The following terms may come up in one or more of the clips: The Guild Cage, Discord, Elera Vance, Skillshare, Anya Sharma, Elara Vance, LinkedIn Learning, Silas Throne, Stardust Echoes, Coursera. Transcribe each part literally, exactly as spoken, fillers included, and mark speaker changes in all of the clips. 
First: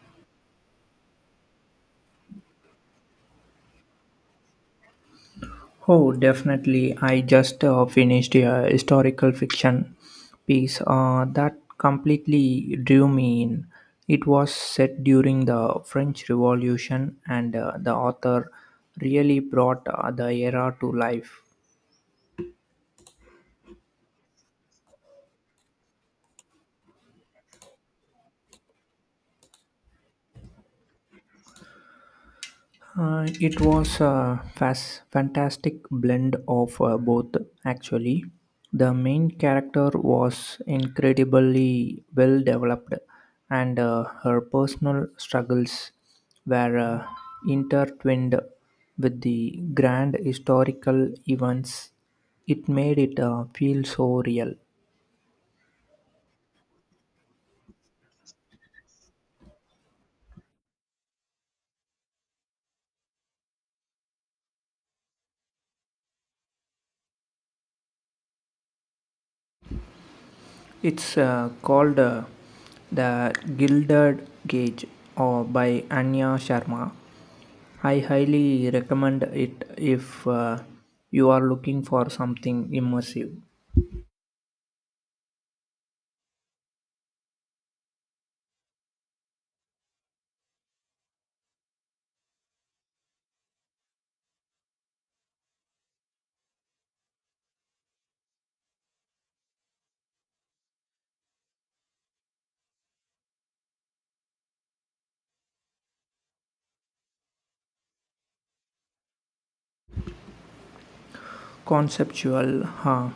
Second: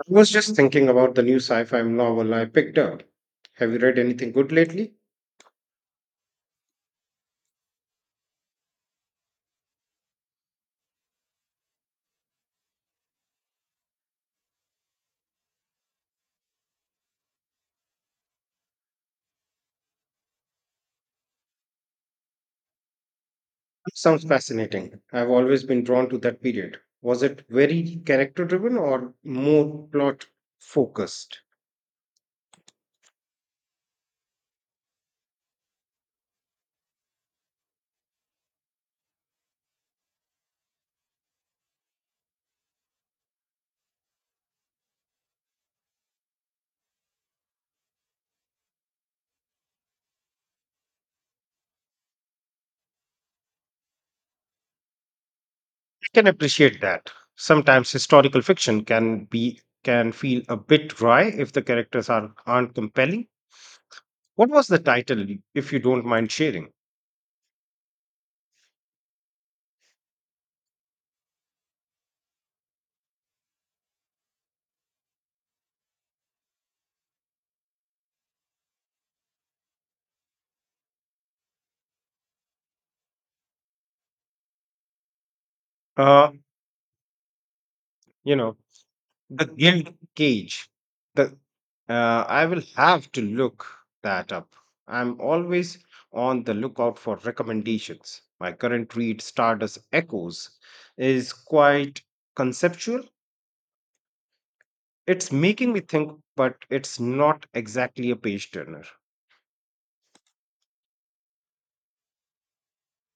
Speaker 1: I was just thinking about the new sci fi novel I picked up. Have you read anything good lately?
Speaker 2: Oh, definitely. I just uh, finished a historical fiction piece uh, that completely drew me in. It was set during the French Revolution, and uh, the author really brought uh, the era to life.
Speaker 1: It sounds fascinating. I've always been drawn to that period. Was it very character driven or more plot focused?
Speaker 2: Uh, it was a fas- fantastic blend of uh, both, actually. The main character was incredibly well developed, and uh, her personal struggles were uh, intertwined with the grand historical events. It made it uh, feel so real.
Speaker 1: I can appreciate that. Sometimes historical fiction can be can feel a bit dry if the characters are aren't compelling. What was the title, if you don't mind sharing?
Speaker 2: It's uh, called uh, The Gilded Cage or by Anya Sharma. I highly recommend it if uh, you are looking for something immersive.
Speaker 1: Uh, you know, the Guild Cage. The Uh, I will have to look that up. I'm always on the lookout for recommendations. My current read, Stardust Echoes, is quite conceptual. It's making me think, but it's not exactly a page turner.
Speaker 2: Conceptual, huh?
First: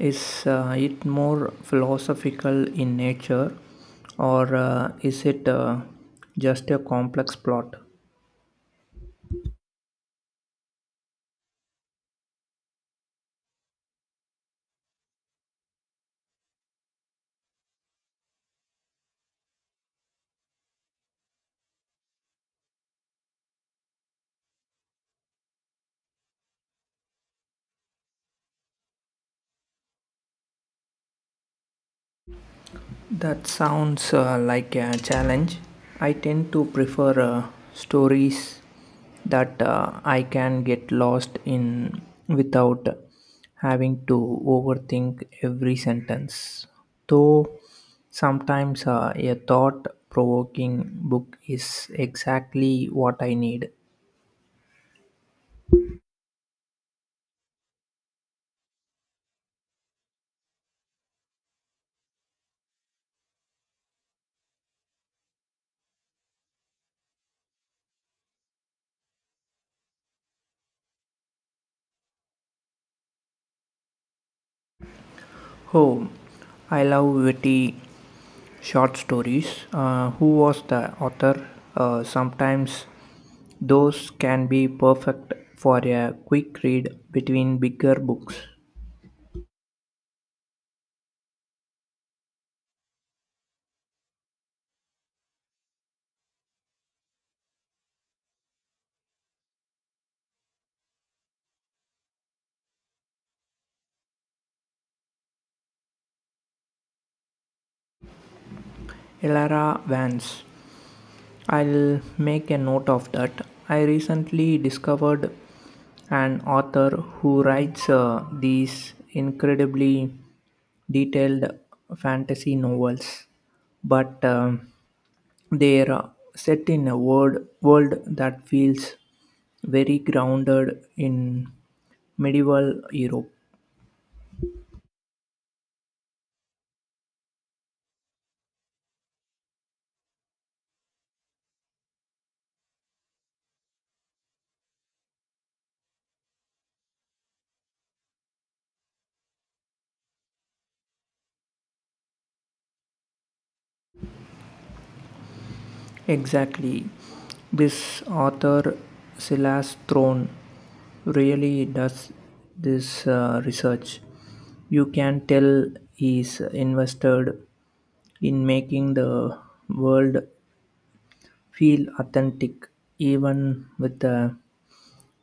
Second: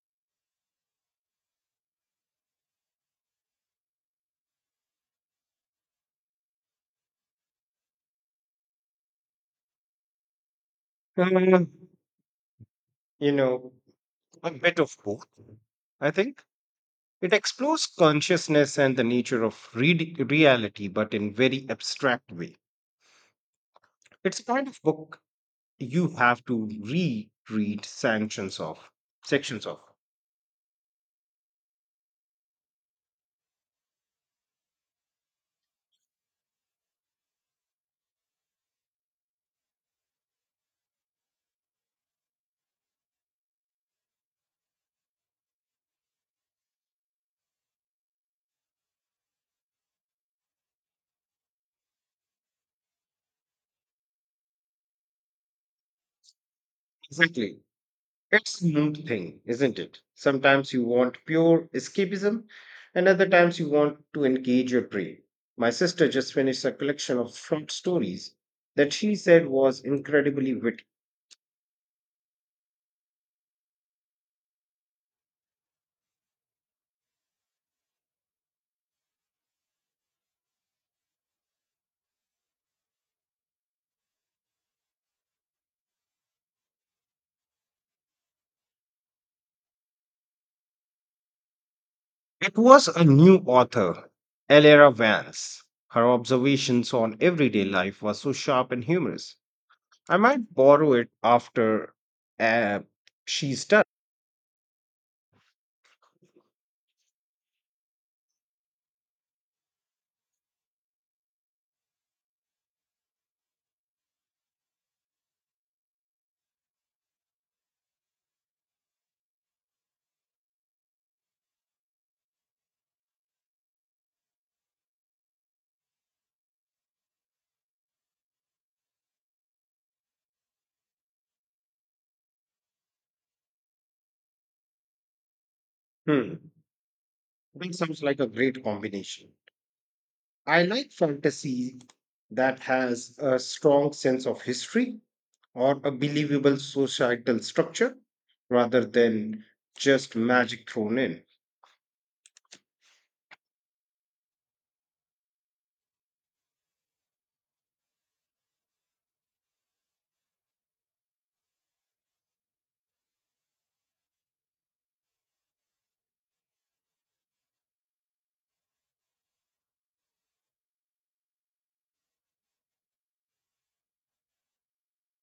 Speaker 2: Is uh, it more philosophical in nature or uh, is it uh, just a complex plot?
Speaker 1: Uh, you know, a bit of both, I think. It explores consciousness and the nature of read- reality, but in very abstract way. It's a kind of book you have to reread sanctions of sections of.
Speaker 2: That sounds uh, like a challenge. I tend to prefer uh, stories that uh, I can get lost in without having to overthink every sentence. Though sometimes uh, a thought provoking book is exactly what I need.
Speaker 1: Exactly. It's a mood thing, isn't it? Sometimes you want pure escapism, and other times you want to engage your brain. My sister just finished a collection of short stories that she said was incredibly witty.
Speaker 2: Oh, I love witty short stories. Uh, who was the author? Uh, sometimes those can be perfect for a quick read between bigger books.
Speaker 1: It was a new author, Elera Vance. Her observations on everyday life were so sharp and humorous. I might borrow it after uh, she's done.
Speaker 2: Elara Vance. I'll make a note of that. I recently discovered an author who writes uh, these incredibly detailed fantasy novels, but um, they're uh, set in a world, world that feels very grounded in medieval Europe.
Speaker 1: Hmm. That sounds like a great combination. I like fantasy that has a strong sense of history or a believable societal structure rather than just magic thrown in.
Speaker 2: Exactly. This author, Silas Throne, really does this uh, research. You can tell he's invested in making the world feel authentic, even with the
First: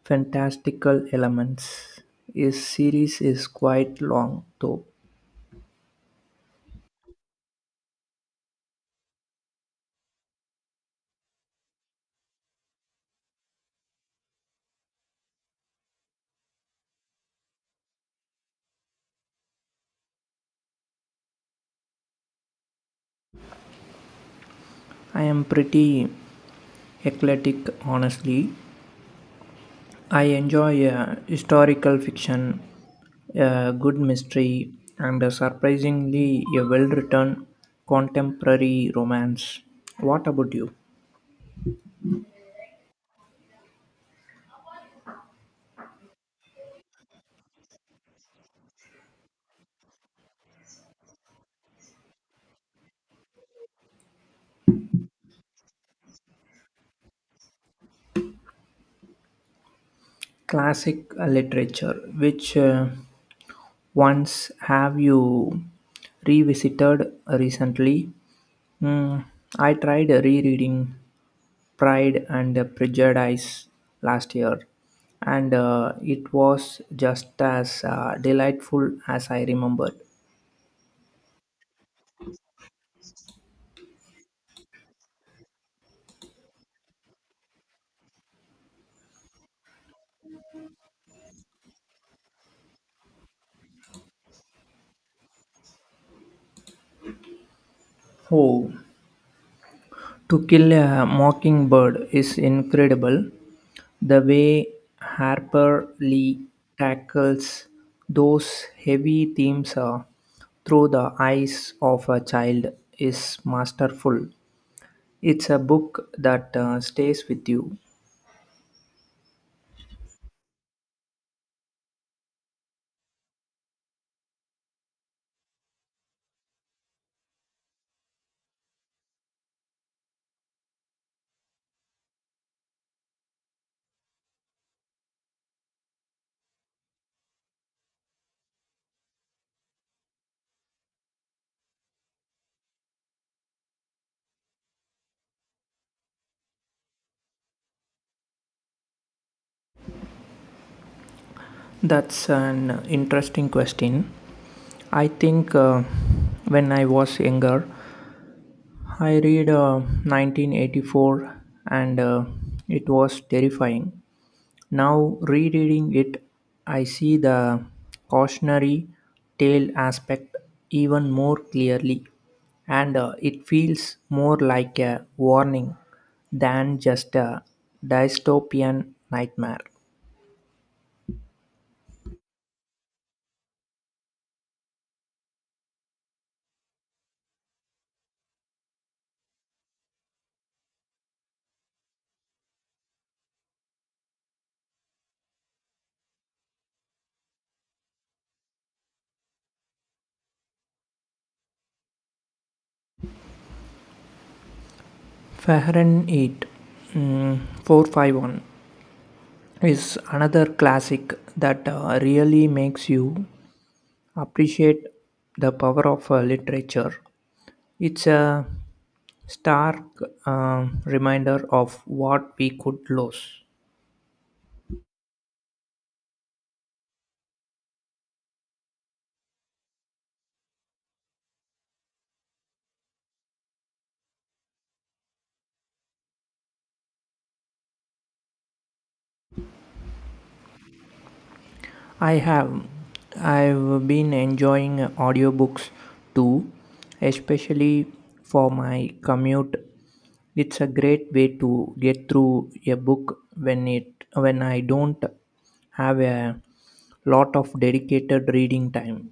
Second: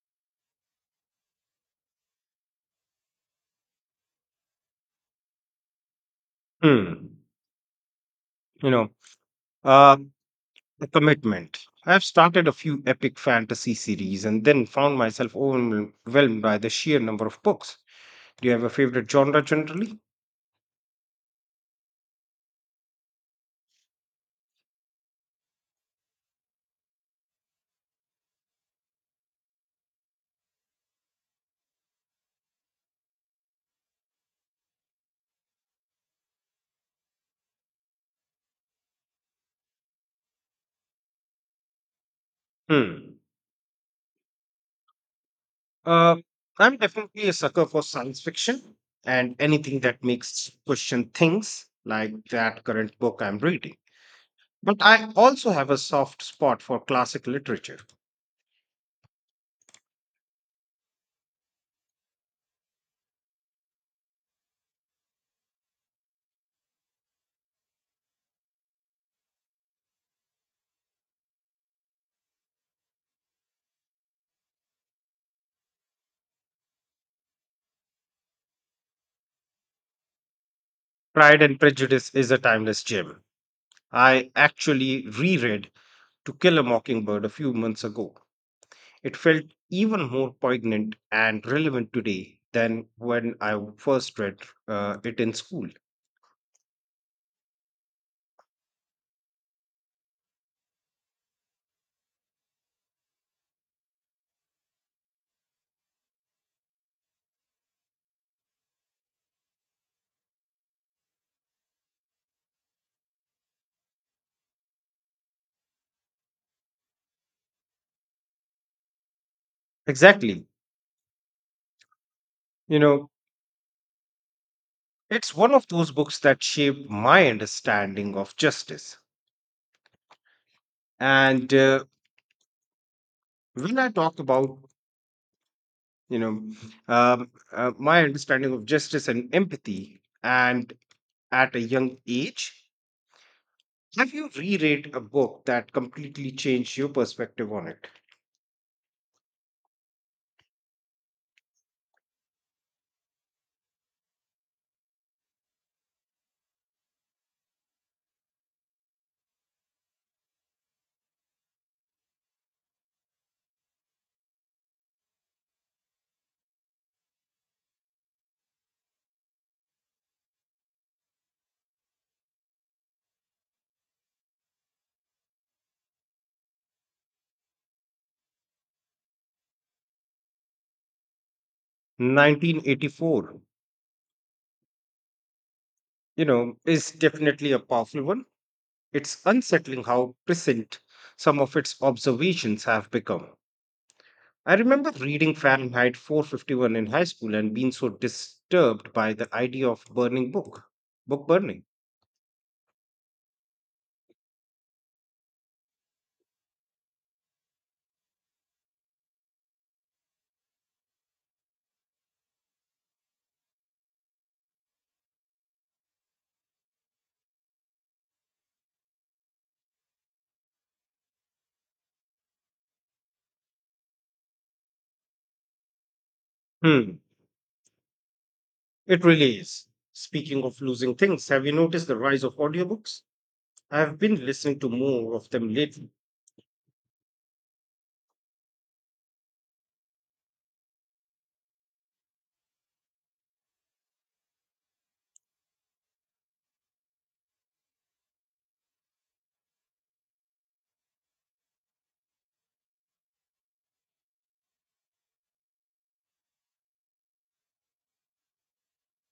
Speaker 2: fantastical elements. His series is quite long though.
Speaker 1: Hmm. You know, uh, a commitment. I've started a few epic fantasy series and then found myself overwhelmed by the sheer number of books. Do you have a favorite genre generally?
Speaker 2: I am pretty eclectic honestly. I enjoy uh, historical fiction, a good mystery, and a surprisingly a well-written contemporary romance. What about you?
Speaker 1: Hmm. Uh, I'm definitely a sucker for science fiction and anything that makes question things like that current book I'm reading. But I also have a soft spot for classic literature.
Speaker 2: Classic uh, literature, which uh, ones have you revisited recently? Hmm, I tried rereading Pride and Prejudice last year, and uh, it was just as uh, delightful as I remembered.
Speaker 1: Pride and Prejudice is a timeless gem. I actually reread To Kill a Mockingbird a few months ago. It felt even more poignant and relevant today than when I first read uh, it in school.
Speaker 2: Oh, To Kill a Mockingbird is incredible. The way Harper Lee tackles those heavy themes uh, through the eyes of a child is masterful. It's a book that uh, stays with you.
Speaker 1: Exactly. You know, it's one of those books that shaped my understanding of justice. And uh, when I talk about, you know, um, uh, my understanding of justice and empathy, and at a young age, have you reread a book that completely changed your perspective on it?
Speaker 2: That's an interesting question. I think uh, when I was younger, I read uh, nineteen eighty-four, and uh, it was terrifying. Now, rereading it, I see the cautionary tale aspect even more clearly, and uh, it feels more like a warning than just a dystopian nightmare.
Speaker 1: Nineteen eighty-four, you know, is definitely a powerful one. It's unsettling how prescient some of its observations have become. I remember reading Fahrenheit four fifty-one in high school and being so disturbed by the idea of burning book, book burning.
Speaker 2: Fahrenheit eight m m, four five one is another classic that uh, really makes you appreciate the power of uh, literature. It's a stark uh, reminder of what we could lose.
Speaker 1: Hmm, it really is. Speaking of losing things, have you noticed the rise of audiobooks? I've been listening to more of them lately.
Speaker 2: I have. I've been enjoying audiobooks too, especially for my commute. It's a great way to get through a book when it when I don't have a lot of dedicated reading time.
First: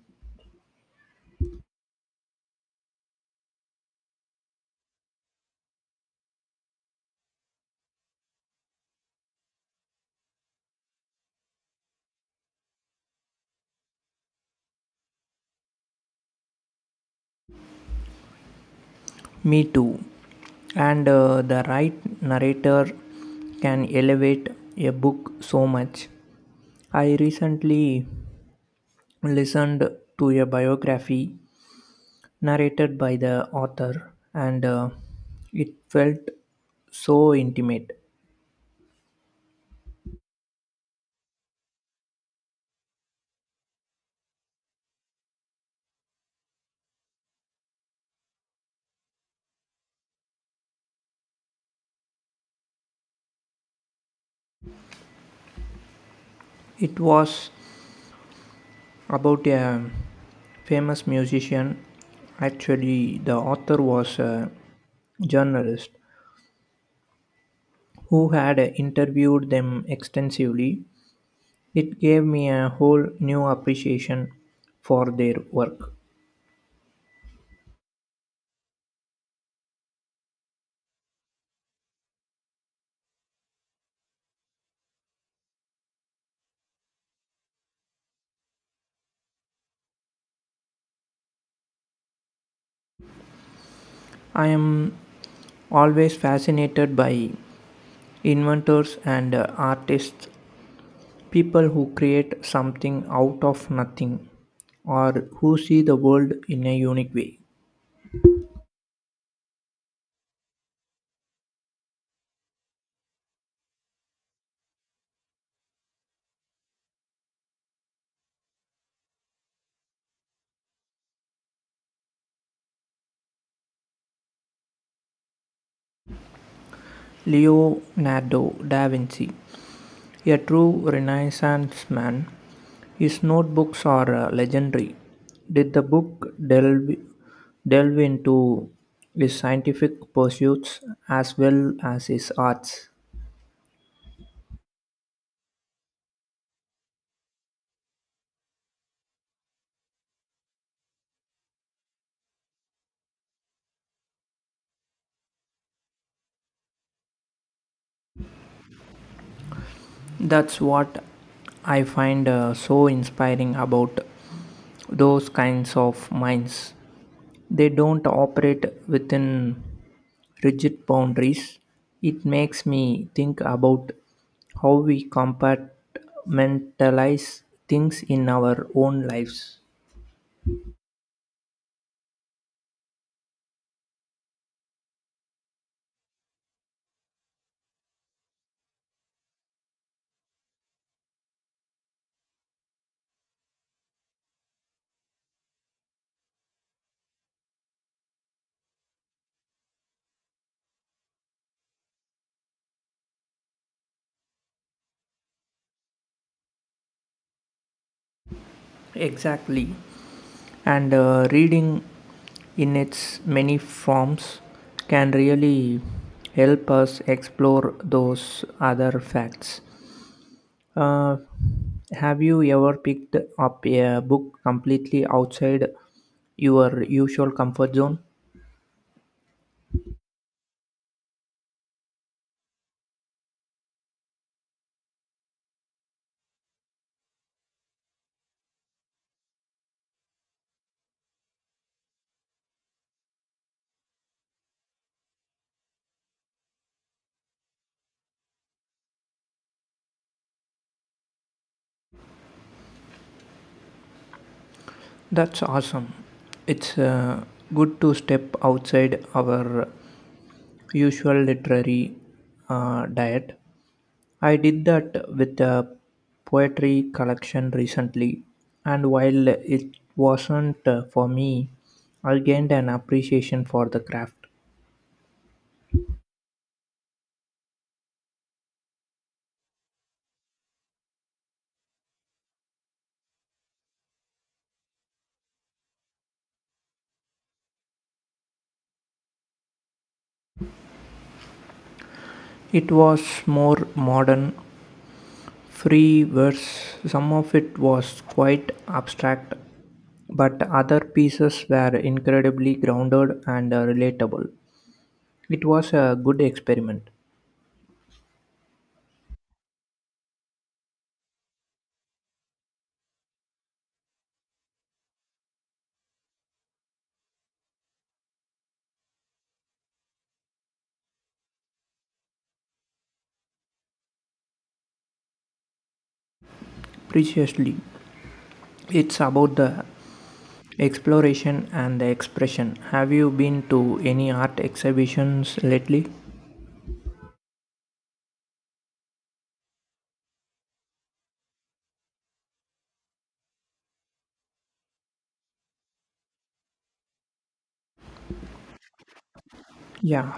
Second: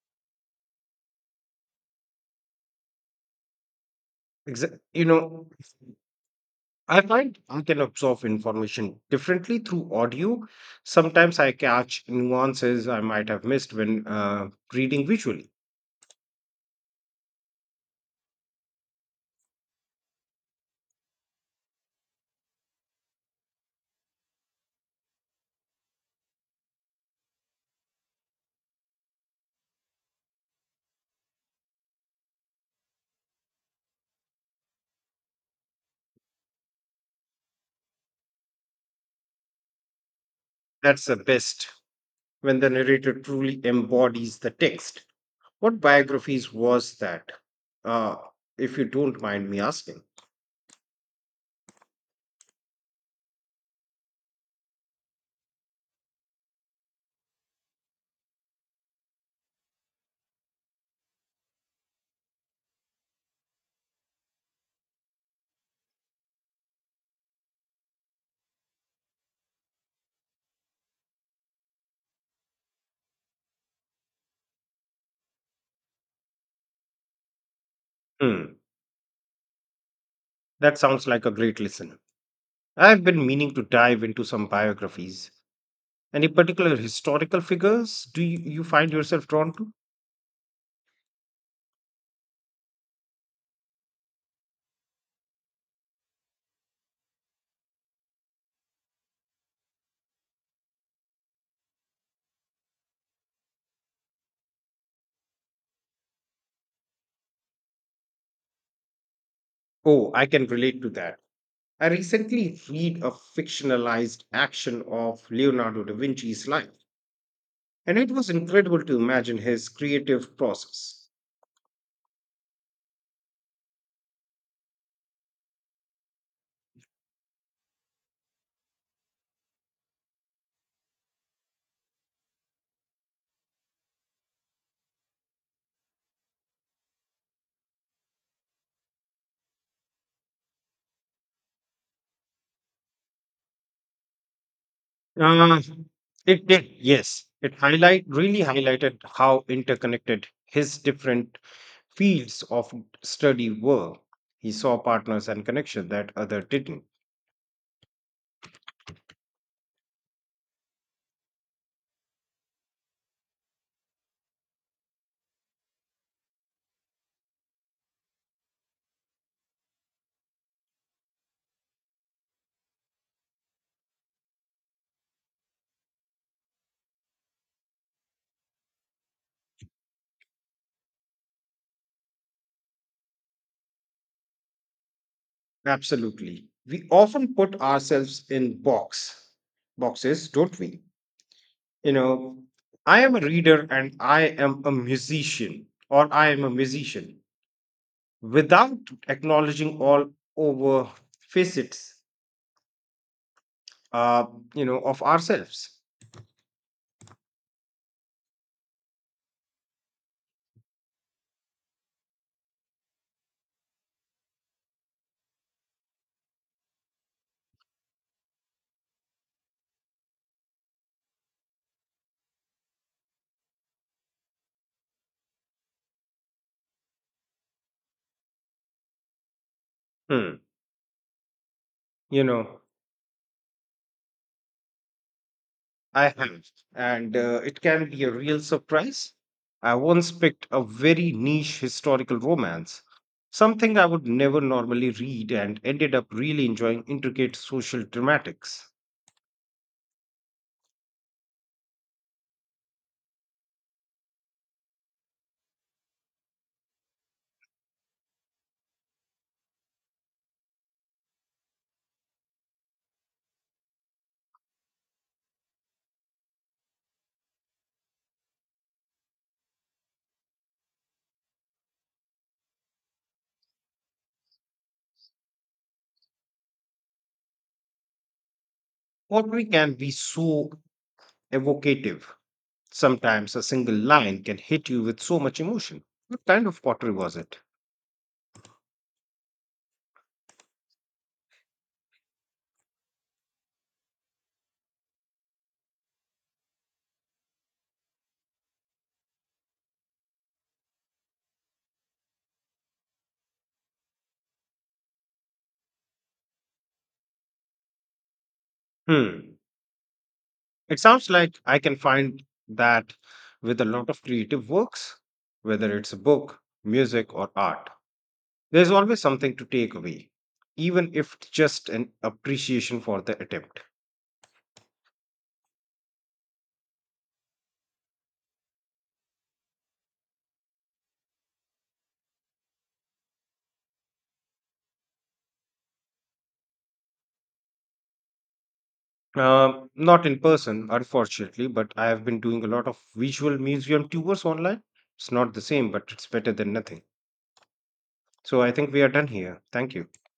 Speaker 1: Exa- you know, I find I can absorb information differently through audio. Sometimes I catch nuances I might have missed when uh, reading visually.
Speaker 2: Me too. And uh, the right narrator can elevate a book so much. I recently listened to a biography narrated by the author, and uh, it felt so intimate.
Speaker 1: That's the best when the narrator truly embodies the text. What biographies was that? Uh, if you don't mind me asking.
Speaker 2: It was about a famous musician. Actually, the author was a journalist who had interviewed them extensively. It gave me a whole new appreciation for their work.
Speaker 1: Hmm, that sounds like a great listen. I've been meaning to dive into some biographies. Any particular historical figures do you, you find yourself drawn to?
Speaker 2: I am always fascinated by inventors and uh, artists. People who create something out of nothing or who see the world in a unique way.
Speaker 1: Oh, I can relate to that. I recently read a fictionalized action of Leonardo da Vinci's life. And it was incredible to imagine his creative process.
Speaker 2: Leonardo da Vinci, a true Renaissance man, his notebooks are uh, legendary. Did the book delve, delve into his scientific pursuits as well as his arts?
Speaker 1: Uh, it did, yes. It highlight really highlighted how interconnected his different fields of study were. He saw partners and connections that other didn't.
Speaker 2: That's what I find uh, so inspiring about those kinds of minds. They don't operate within rigid boundaries. It makes me think about how we compartmentalize things in our own lives.
Speaker 1: Absolutely. We often put ourselves in box boxes, don't we? You know, I am a reader and I am a musician, or I am a musician without acknowledging all over facets, uh you know of ourselves.
Speaker 2: Exactly. And uh, reading in its many forms can really help us explore those other facts. Uh, have you ever picked up a book completely outside your usual comfort zone?
Speaker 1: Hmm. You know, I have, and uh, it can be a real surprise. I once picked a very niche historical romance, something I would never normally read, and ended up really enjoying intricate social dramatics.
Speaker 2: That's awesome. It's uh, good to step outside our usual literary uh, diet. I did that with a poetry collection recently, and while it wasn't uh, for me, I gained an appreciation for the craft.
Speaker 1: Poetry can be so evocative. Sometimes a single line can hit you with so much emotion. What kind of pottery was it?
Speaker 2: It was more modern free verse. Some of it was quite abstract, but other pieces were incredibly grounded and uh, relatable. It was a good experiment.
Speaker 1: Hmm. It sounds like I can find that with a lot of creative works, whether it's a book, music, or art. There's always something to take away, even if it's just an appreciation for the attempt.
Speaker 2: Preciously, it's about the exploration and the expression. Have you been to any art exhibitions lately?
Speaker 1: Um, not in person, unfortunately, but I have been doing a lot of visual museum tours online. It's not the same, but it's better than nothing. So I think we are done here. Thank you.
Speaker 2: Yeah,